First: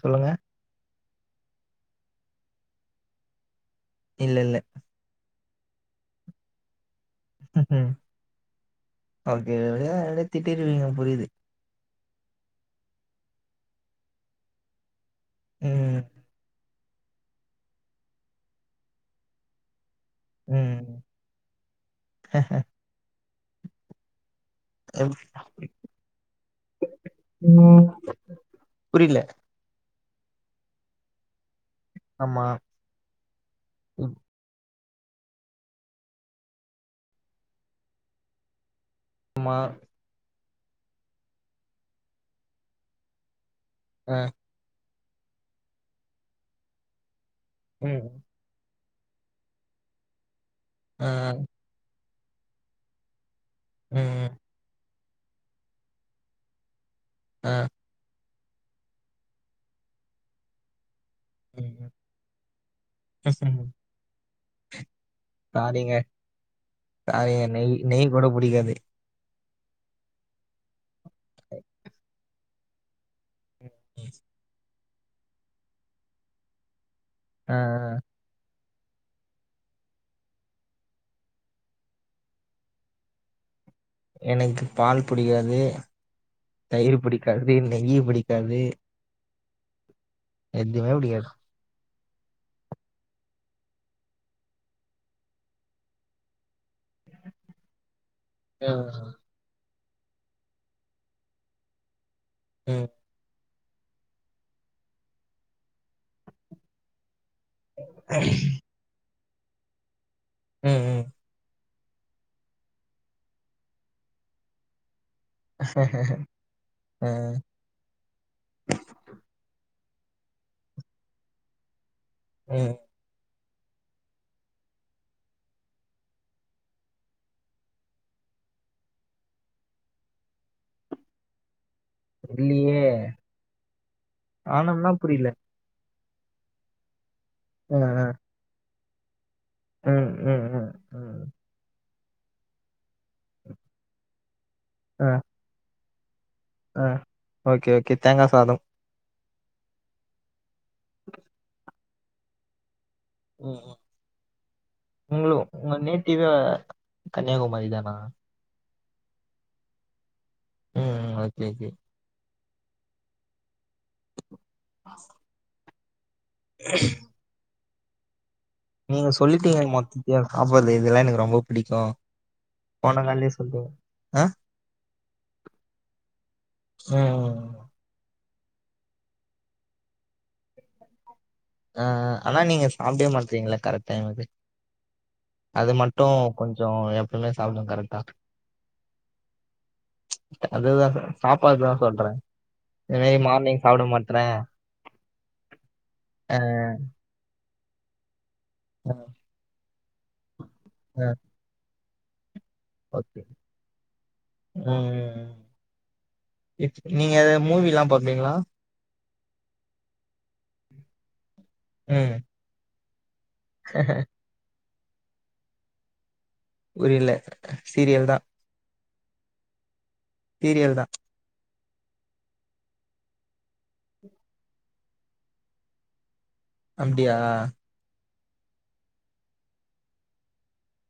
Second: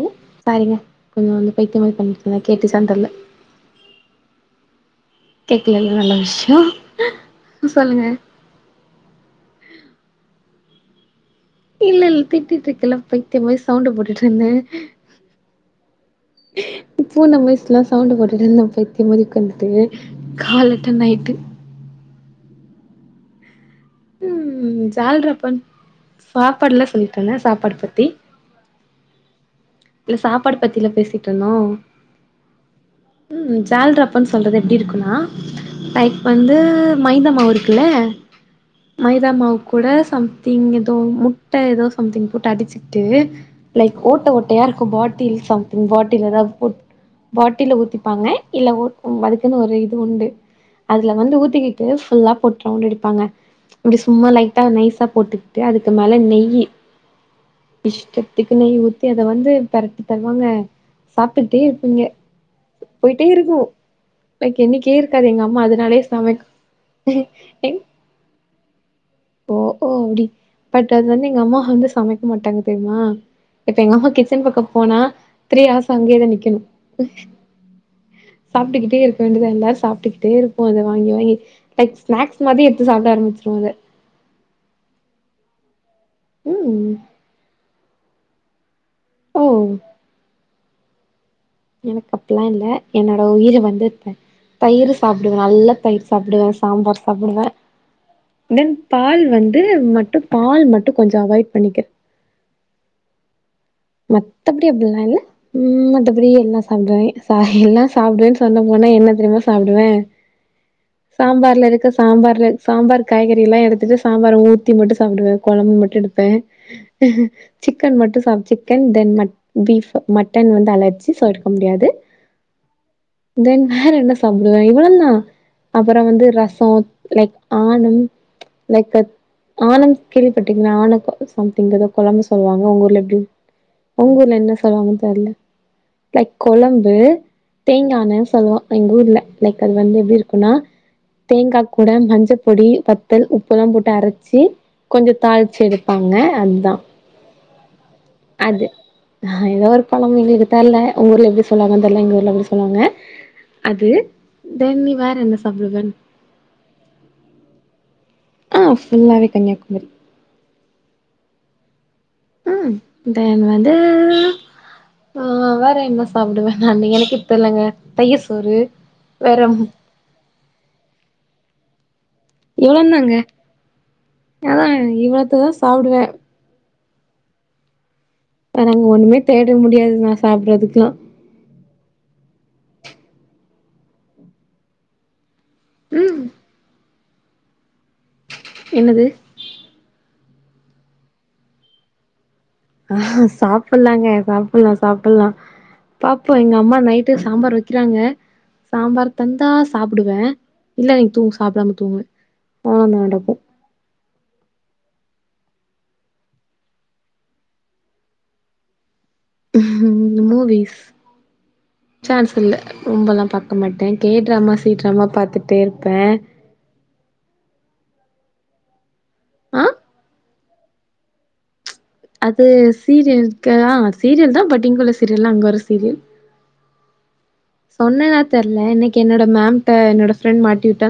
ம் சொல்லுங்க. சாரிங்க கொஞ்சோ வந்து பைத்திய மாரி பண்ணிட்டேனா கேட்டு செண்டர்ல இல்லல்ல கேக்கலல்ல நல்ல விஷ்யோ சொல்லுங்க ஓகே எப்படியே அப்டே திட்டிருவீங்க புரியுது இல்லல்ல திட்டிட்டு இருக்கல்லா பைத்திய மாரி சவுண்டு போட்டுட்டு இருந்த ம் இப்போ நம்ம வயசெல்லா சவுண்டு போட்றது நம்ம பைத்திமாரி உக்காந்துட்டு ம். காலட்டுனா எட்டு ம் எப் ஜால்ரப்பன் சாப்பாடுலா சொல்லிட்டேனா சாப்பாடு பத்தி புரில சாப்பாடு பத்தில பேசிட்ருந்தோ ஆமா. ம் ம். ஜால்ரப்பன்னு சொல்றது இருக்குன்னா லைக் வந்து மைதாமாவு இருக்குல்ல மைதாமாவு ஆமா. கூட சம்திங் ஏதோ முட்ட ஏதோ சம்திங் போட்டு அடிச்சுக்கிட்டு லைக் அ. ஓட்ட ஓட்டையா இருக்கு பாட்டில் சம்திங் பாட்டில் அதாது போட் பாட்டில ம். ஊத்திப்பாங்க இல்ல ஒ அதுக்குன்னு ஒரு இது உண்டு அ. அதுல வந்து ஊத்திக்கிட்டு ஃபுல்லா போட்டு ரவுண்டடிப்பாங்க இங்க சும்மா ம். லைட்டா நைஸா போட்டுக்கிட்டு அதுக்கு மேல நெய்யி அ. இஷ்டத்துக்கு நெய் ஊத்தி அத வந்து பெரட்டி தருவாங்க சாப்ட்டுட்டே ம். இருப்பீங்க போயிட்டே இருக்கு லைக் எண்ணிக்கேயே இருக் காது எங்க அம்மா சாரிங்க. அதனாலேயே சமைக்கு சாரிங்க. நெய் எங் நெய் கூட புடிக்காது. ஓ ஓ அப்டி பட் அது வந்து எங்க அம்மா வந்து சமைக்க மாட்டாங்க தெரியுமா இப்ப எங்க அம்மா கிச்சன் பக்க போனா த்ரீ அவர்ஸ் அங்கேயேதா நிக்கணும் ஆஹ் ஆஹ் சாப்ட்டுக்கிட்டே இருக்க வேண்டியத எல்லாரு சாப்ட்டுக்கிட்டே இருப்போ இத வாங்கி வாங்கி லைக் ஸ்நாக்ஸ் மாரி எடுத்து சாப்ட ஆம்பிச்சுருவ அத எனக்கு பால் புடிக்காது ம் தயிர் புடிக்காது நெய் பிடிக் காது ஓ எதுவுமே புடிக்காது எனக்கு அப்பில்லா இல்ல என்னோட உயிர் வந்து இப்ப தயிர் சாப்டுவே நல்லா தயிர் சாப்டுவே சாம்பார் சாப்டுவே தென் ம். பால் வந்து மட்டு பால் மட்டு கொஞ்ச அவாய்ட் பண்ணிக்க ம் மத்தபடி அப்டில்லா இல்ல மத்தபடி எல்லா சாப்டுவாங்க சா எல்லா சாப்டுவேன்னு சொன்ன போனா என்ன தெரியுமா சாப்டுவே ம். ம். சாம்பார்ல இருக் ட்டு சாம்பார்ல சாம்பார் காய்கறி எல்லா எடுத்துட்டு சாம்பார் ஊத்தி மட்டு சா சாப்டுவே குழம்பு மட்டு எடுப்பே அ. சிக்கன் மட்டு சாப்பிச் சிக்கன் தென் பீஃப் மட்டன் வந்து அலர்ச்சி சோ எடுக்க முடியாது ம் தென் வேற என்ன சாப்டுவே இவ்ளோதா அப்றோ வந்து ரசம் லைக் ஆனும் லைக் த் ஆனம் கேள்விப்பட்டீங்களா அனக் சம் ங்கத குழம்பு சொல்லுவாங்க இல்லையே! உங்க ஊர்ல எப்டி உங்க ஊர்ல என்ன ஆனம்னா சொல்லுவாங்கன்னு புரியல. தெர்ல லைக் கொழம்பு ம் தேங்கானனு சொல்லவோ எங்க ஊர்ல லைக் அது வந்து ம் எப்டி ம் இருக்கும்னா ம் ம் ம் தேங்கா கூ கூட மஞ்ச பொடி பத்தல் உப்பெலா போட்டு அரச்சு கொஞ்சோ தாளிச்சு எடுப்பாங்க அதுதா ஆஹ ஓகே ஓகே தேங்கா சாதம் அது ஏதோ ஒரு கொழம்பு [unintelligible] உங்க ஊர்ல எப்டி சொல்லுவாங்க தெர்ல எங்க ஊர்ல இப்டி சொல்லுவாங்க அது தென் நீ வேற உங் என்ன உங்க சாப்டுவ நேட்டிவே கன்னியாகுமரி தானா ஆஹ் ஃபுல்லாவே கன்னியாகுமாரி ம் ஓகே ஓகே ம் தென் வந்து ஆஹ வேற சாப்டுவே நல் எனக்கு தெரியலங்க தயிர்ஸ் நீங்க சொல்லிட்டீங்க மொத்தத்தியு சாப்டறது இதெல்லா எனக்கு ரொம்ப பிடிக்கு இவ்ளோ போன தாங்க கால்லயே சொல்ட்டீங்க ஆ அதா இவ்ளோத்தையு சாப்டுவே ம் நாங்க ஒண்ணுமே தேட முடியாதுங்க சாப்டுறதுக்கெல்லா ஆஹ் ஆஹ் ஆனா நீங்க சாப்டவே மாட்றீங்களா கரெக்ட் டைமுக்கு அது மட்டு ம் கொஞ்சோ எப்பவுமே சாப்டுங்க கரெக்டா என்னது ச் அதுதா சாப்பாடுதா சொல்றே இந்த மாரி ஆஹ் மார்னிங் சாப்ட சாப்லாங்க மாட்றே சாப்லா சாப்லா ஆ பாப்போ எங்க அம்மா நைட்டே ச சாம்பார் வைக்கிறாங்க ஆ சாம்பார் தந்தா சாப்டுவே இல்ல ஆ எது சாப்டாம தூங்கிவே ஓகே ம் இச் நீங்க மூவிலா பாப்பிங்களா மூவிஸ் ம் சாய்ஸ் இல்ல ரொம்பல்லாம் பாக்க மாட்டே தேட்றா இருந்து சீட்ரா பாத்துட்டே இருப்பே புரியல சீரியல் தா ஆ சீரியல் தா அது சீரியலக்குதா சீரியல் தா பட்டிகுள்ளர் சீரியல்லா அங்க ஒரு சீரியல் அப்டியா சொன்னேனா தெர்ல இன்னைக்கு என்னோட மேம்ட்ட என்னோட ஃப்ரெண்ட் மாட்டி விட்டா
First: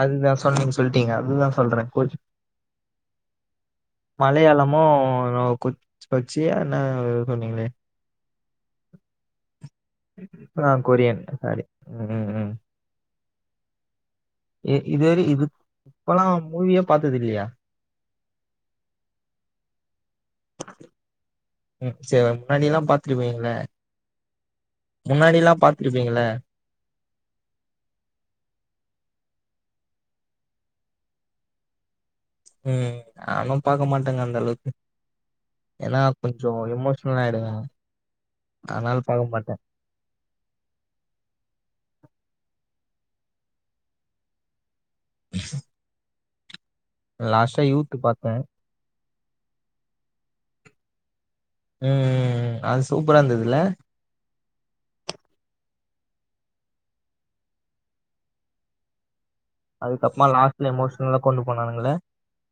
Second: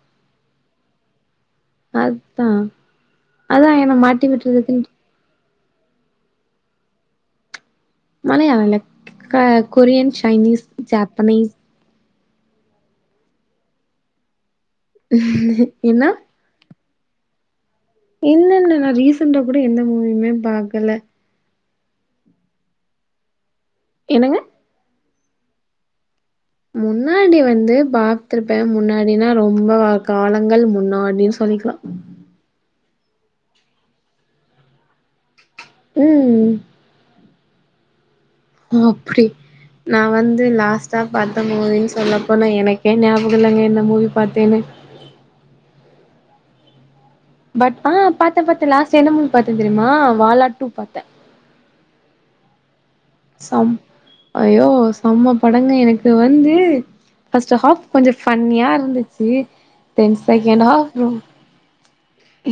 அதுதா சொன்னீங்க சொல்லிட்டீங்க அதுதா சொல்றே கூச் அதா அதா என்ன மாட்டி விட்டுறதுக்கு மலையாளமு கொ கொச்சி ஆன சொன்னீங்களே மலையாள க கொரியன் சைனீஸ் ஜப்பனீஸ் உம் உம் இதுவரை இது என்ன இப்பல்லா மூவிய பா்த்தது இல்லையா இல்ல இல்ல நா ரீசண்டா கூட எந்த மூவியுமே பாக்கல உம் சரி முன்னாடி எல்லா பாத்து இருபேங்கள என்னங்க முன்னாடி எல்லா பாத்துருப்பீங்கள முன்னாடி வந்து பாத்துருப்ப முன்னாடினா ரொம்ப காலங்கள் முன்னாடின் சொல் நிக்கலா ம் நானும் பாக்க மாட்டேங்க அந்த அளவுக்கு ஏன்னா கொஞ்ச ம் இமோஷனல் ஆயிடுங்க அப்படி நா வந்து லாஸ்டா பார்த்த மூவி சொல்லப்போனா எனக் ஏ ஞாபகம்ல்லாங்க என்ன மூவி பார்த்தேன்னே ஆ பட் ஆ பாத்தே பாத்த பாத்த லாஸ்ட் என்ன மூவி பார்த்தே தெரியுமா வாலா டூ பார்த்தே ம் ம் அது சூப்பரா இருந்ததுல சம் ஐயோ செம்ம படங்க எனக்கு வந்து ஃபர்ஸ்ட்ட் ஹாப் கொஞ்ச ஃபன்னியா இருந் ச்சு தென் அதுக்கப்புறமா செகண்ட் லாஸ்ட்ல ஹாஃப் ரோ எமோஷனலா கொண்டு போனானுங்கள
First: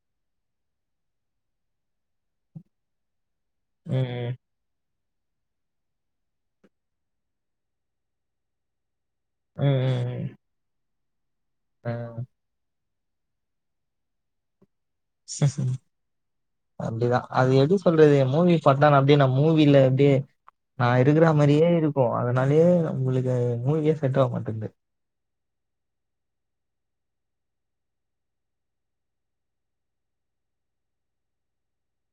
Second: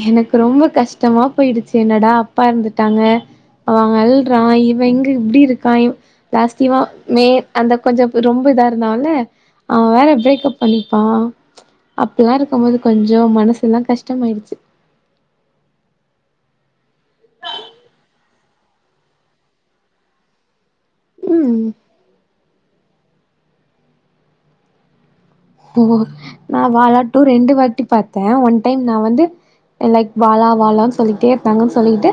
எனக்கு ரொம்ப கஷ்டமா போயிடுச்சு என்னடா அப்பா இறந்துட்டாங்க ம் அவக அல்றா இவ இங் இப்படி இருக்கா லாஸ்டீவா மே அந்த கொஞ்ச ரொம்ப இதா இருந்தால ம் ம் அவ வேற பிரேக்ப் பண்ணிப்பா ம் ம் அப்படில்லா இருக்கும்போது கொஞ்ச மனசு எல்லா கஷ்டமாயிடுச்சு அப்படிதா அது எப்படி சொல்றது மூவி பார்த்த நா அப்படியே நா மூவில அப்படியே நா இருக்கிற ம் மாரியே இருக்கு அதனாலயே உங்களுக்கு மூவியே செட் ஆக மாட்க்குது ஓ நா வாலாட்டூ ரெண்டு வாட்டி பார்த்த ஒன் டைம் நா வந்து லைக் வாலா வாலான்னு சொல்லிட்டே இருந்தாங்கன்னு சொல்லிட்டு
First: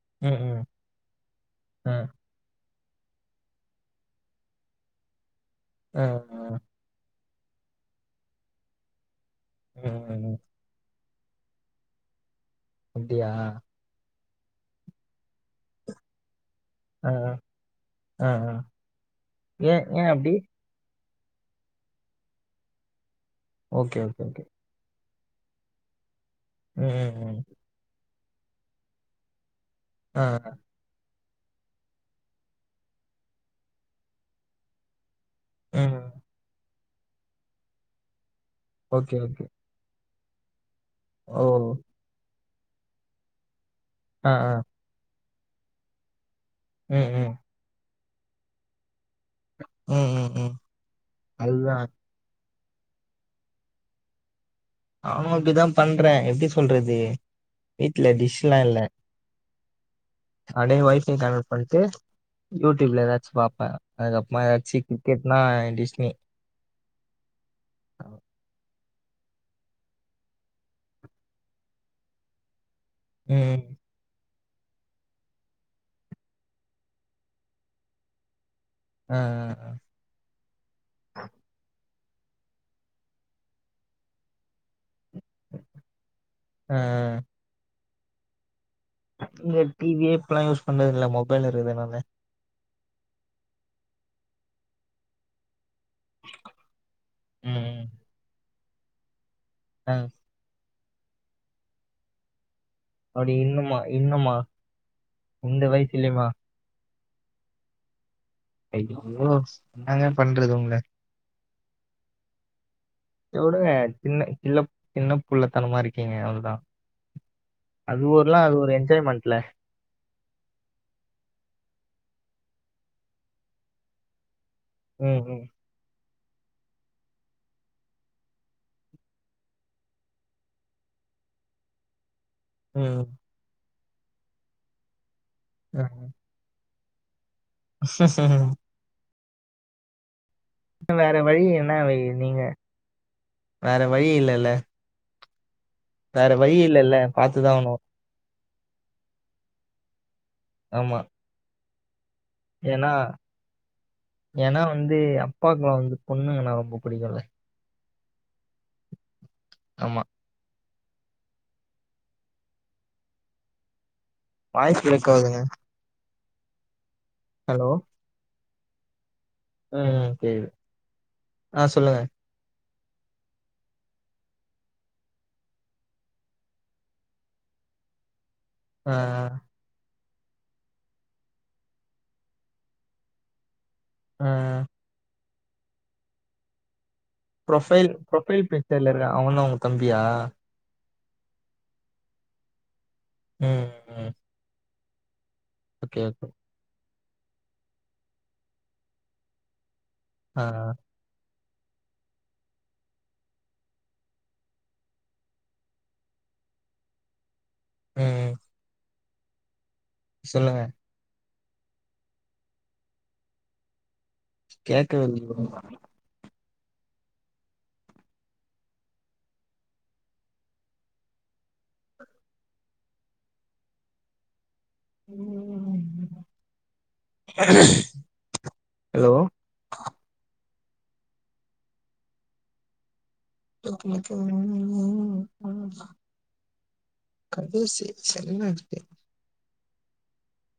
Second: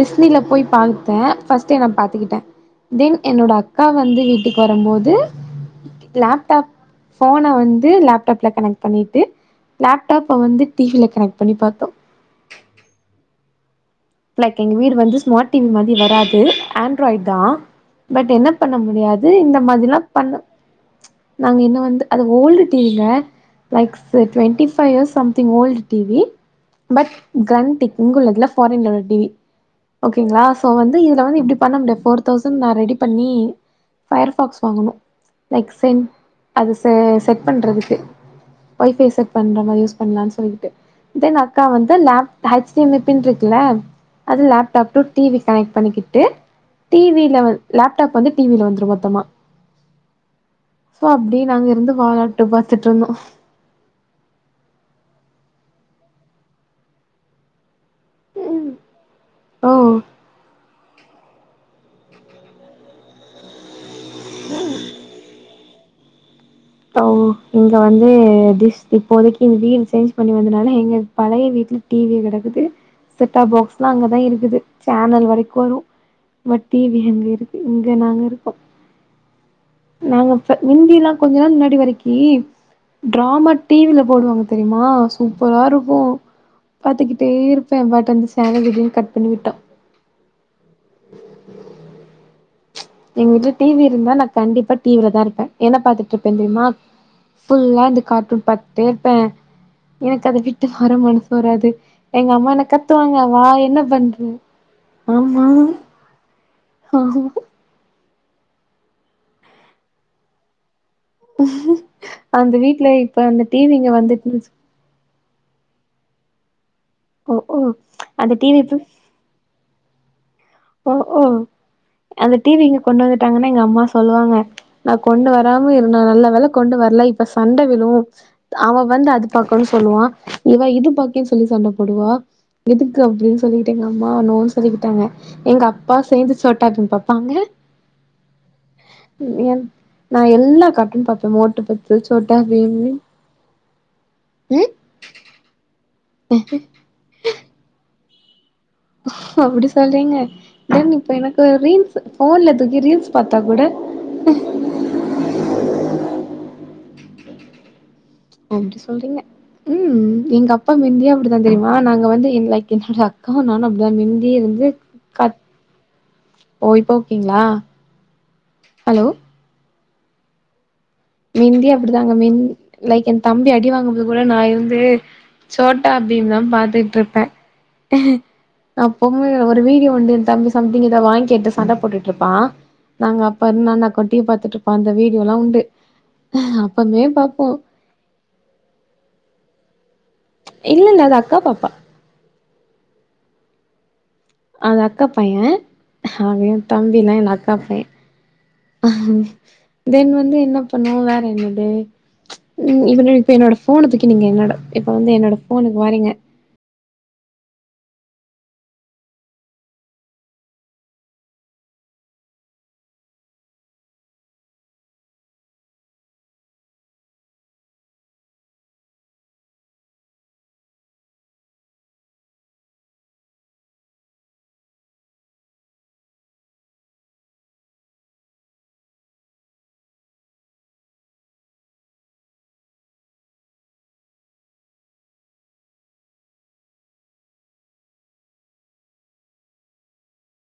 டிஸ்னில ம் போய் பார்த்தே பஃர்ஸ்ட்ட் நா ம் பாத்துக்கிட்ட தென் என்னோட அக்கா வந்து வீட்டுக்கு வரும்போது ஆ அ போன வந்து லேப்டாப்ல கனெக்ட் பண்ணிட்டு ம் ம் லேப்டாப் ம் வந்து டிவில கனெக்ட் பண்ணி பார்த்தோ அப்டியா லைக் எங்க வீடு வந்து ஸ்மார்ட் டிவி மாதிரி வராது ஆ ஆண்ட்ராய்ட் தா ஆ பட் என்ன ஆ பண்ண முடியாது இந்த ஏ மாதிரிலா ஏ அப்டி பண்ண நாங்க இங்க வந்து அது ஓல்டு டிவில like okay okay okay twenty five years some ங் ஓல்டு டிவி ம் பட் ம் ம் கண்டிக் இங்கு உள்ளதுல ஃபாரின்ல உள்ள டிவி ஆ ஓகேங்களா சோ வந்து இதுல வந்து அப்படி பண்ண முடியாது ஃபோர் தௌசண்ட் நா ரெடி பண்ணி ஃபயர் ஃபக்ஸ் வாங்கனு லைக் ம் சென் அது செட் பண்றதுக்கு வை பை ஓகே செட் ஓகே பண்ற மாரி யூஸ் பண்ணலானு சொல்லிட்டு தென் ஓ அக்கா வந்து லப் ஹச்டிமல் பின் இருக்குல ஆ அது ஆ லேப்டாப் டூ டிவி கனெக்ட் பண்ணிக்கிட்டு ம் ம் டிவில வந்து லப் டாப் வந்து டிவில வந்துரு மொத்தமா ம் ம் ம் சோ அப்படி நாங்க அதுதா இருந்து வாட்ட ட்டு பாத்துட்டு இருந்தோ நானு அப்படிதா பண்றே எப்படி சொல்றது வீட்டுல டிஷ் எல்லா இல்ல ஓ அப்படியே வைப் பை கன்வெர்ட் பண்ணிட்டு யூ ட்யூப்ல ஏதாச் பாப்ப அதுக்கப்பறமாச்சு கிரிக்கெட் நா டிஸ்னி ஆ இங்க வந்து டிஷ் இப்போதைக்கு வீடு சேஞ்ச் பண்ணி வந்தனால எங்க பழைய வீ ட்ல டிவி கெடக்குது செட்டாப் ம் பாக்ஸ்லா அங்கதா இருக்குது சேனல் வரைக்குனு ல டிவி அங்க இருக்கு இங்க நாங்க இருக்கு ஆ நாங்க ஃப முந்தில்லா முன்னாடி வரைக்கி டிராமா டிவில போடுவாங்க தெரியுமா சூப்பரா இருக்கு ஆ பாத்துக்கிட்டே இருப்பே பட் அந்த சேனல் [unintelligible] விட்டா இங்க டிவியே இப்பல்லா யூஸ் பண்றது இல்ல மொபைல் இருக்குதுனால எங்க வீட்ல டிவி இருந்தா நா கண்டிப்பா டிவில தா இருப்பே என்ன பாத்துட்டு இருப்பே தெரியுமா ம் ஃபுல்லா இந்த கார்ட்டூன் பாத்துட்டே இருப்பே ஆ எனக்கு அத விட்டு வர மனசு வராது எங்க அம்மா என்னக் கத்துவாங்க அப்டி வா இன்னுமா என்ன பண்ற இன்னுமா ஆமா இந்த வயசுலயுமா ஆமா ஐயயோ என்னங்க பண்றது உங்கள அந்த வீட்ல இப்ப சரி அந்த டி வுடுங்க வி இங்க சின்ன வந்துட்டு வச்சுங் சில்ல சின்ன புள்ளத்தனமா இருக்கீங்க அவ்ள்வுதா வச்சுக்கோ அது அந்த ஒருல அது டிவி ஒரு என்ஜாய்மெண்ட்ல ஒ ஓ அந்த டி வி இங்க கொண்டு வந்துட்டாங்கன்னு எங்க அம்மா சொல்லுவாங்க நா ம் கொண்டு ம் வராம இருந்தா நல்லா ஒருவேள கொண்டு வர்லா இப்ப சண்ட விலு அவ வந்து அது பாக்குனு சொல்லுவா இவ இது பாக்கே சொல்லி சண்ட போடுவா எதுக்கு ம் அப்டின்னு சொல்லிட்டு எங்க அம்மா நோனு சொல்லிக்கிட்டாங்க எங்க ஆ. அப்பா சேர்ந்து சொ கார்ட்டூன் பாப்பாங்க [unintelligible] ந நா எல்லா கார்ட்டூன் வேற பாப்பே வழி மோட்டு என்ன பத்துலு வை- சோட்டா நீங்க பீம் வேற வழி இல்லல்ல ம் வேற வழிய இல்லல்ல பாத்துதா ஆவுணு அப்டி சொல்றீங்க நான் ஆமா இப்ப எனக்கு ரீல்ஸ் ஃபோன்ல தூக்கி ஏன்னா ரீல்ஸ் பாத்தா கூட ஏன்னா வந்து அப்பாக்குலா வந்து பொண்ணுங்கனா ரொம்ப பிடிக்குல அப்டி சொல்றீங்க ஆமா. ம் எங்க அப் பா மிந்தியே அப்டித்தா தெரியுமா நாங்க வந்து என் லைக் என்னுட அக்காவு நானு அப்டிதான் மிந் வாய்ஸ் பிரேக் ஆவுதுங்க ஓ இப்போ ஓகேங்களா ஹலோ ம் கேக்குது ஆ மிந்தியே சொல்லுங்க. அப்டிதாங்க மிந் லைக் எ தம்பி அடி வாங்கும்போது கூட நா இருந்து சோட்டா பீம் தா பாத்துட்டு இருப்பே ஆ அப்பவுமே ஒரு வீடியோ உண்டு தம்பி சம்திங் ஏதோ வாங்கி கேட்டு சண்ட போட்டுட்டு இருப்பா நாங்க அப்ப இருந்து நானு அக்காவு டிவி ஆ பார்த்துட்டு இருப்போ அந்த வீ டியோலா உண்டு பாப்போ ப்ரொஃபைல் ப்ரொஃபைல் பிச்சர்ல இருக்கா அவதா உ தம்பியா இல்லல்ல அது அக்கா பாப்பா ம் ம் அது அக்கா பைய ஓகே, ஓகே. அவ எ தம் பிலா இல்ல அக்கா பைய தென் வந்து ஆ, என்ன பண்ணுவு வேற என்னன் னி நீங் இப்ப நீ இப்ப என்னோட ஃபோன தூக்கி நீங்க என்னோட இப்ப வந்து என்னோட ஃபோனுக்கு வரீங்க ம் ம் சொல்லுங்க கேக்கவே இல்ல [inaudible] [inaudible] ஹலோ [unintelligible] கடைசி [unintelligible]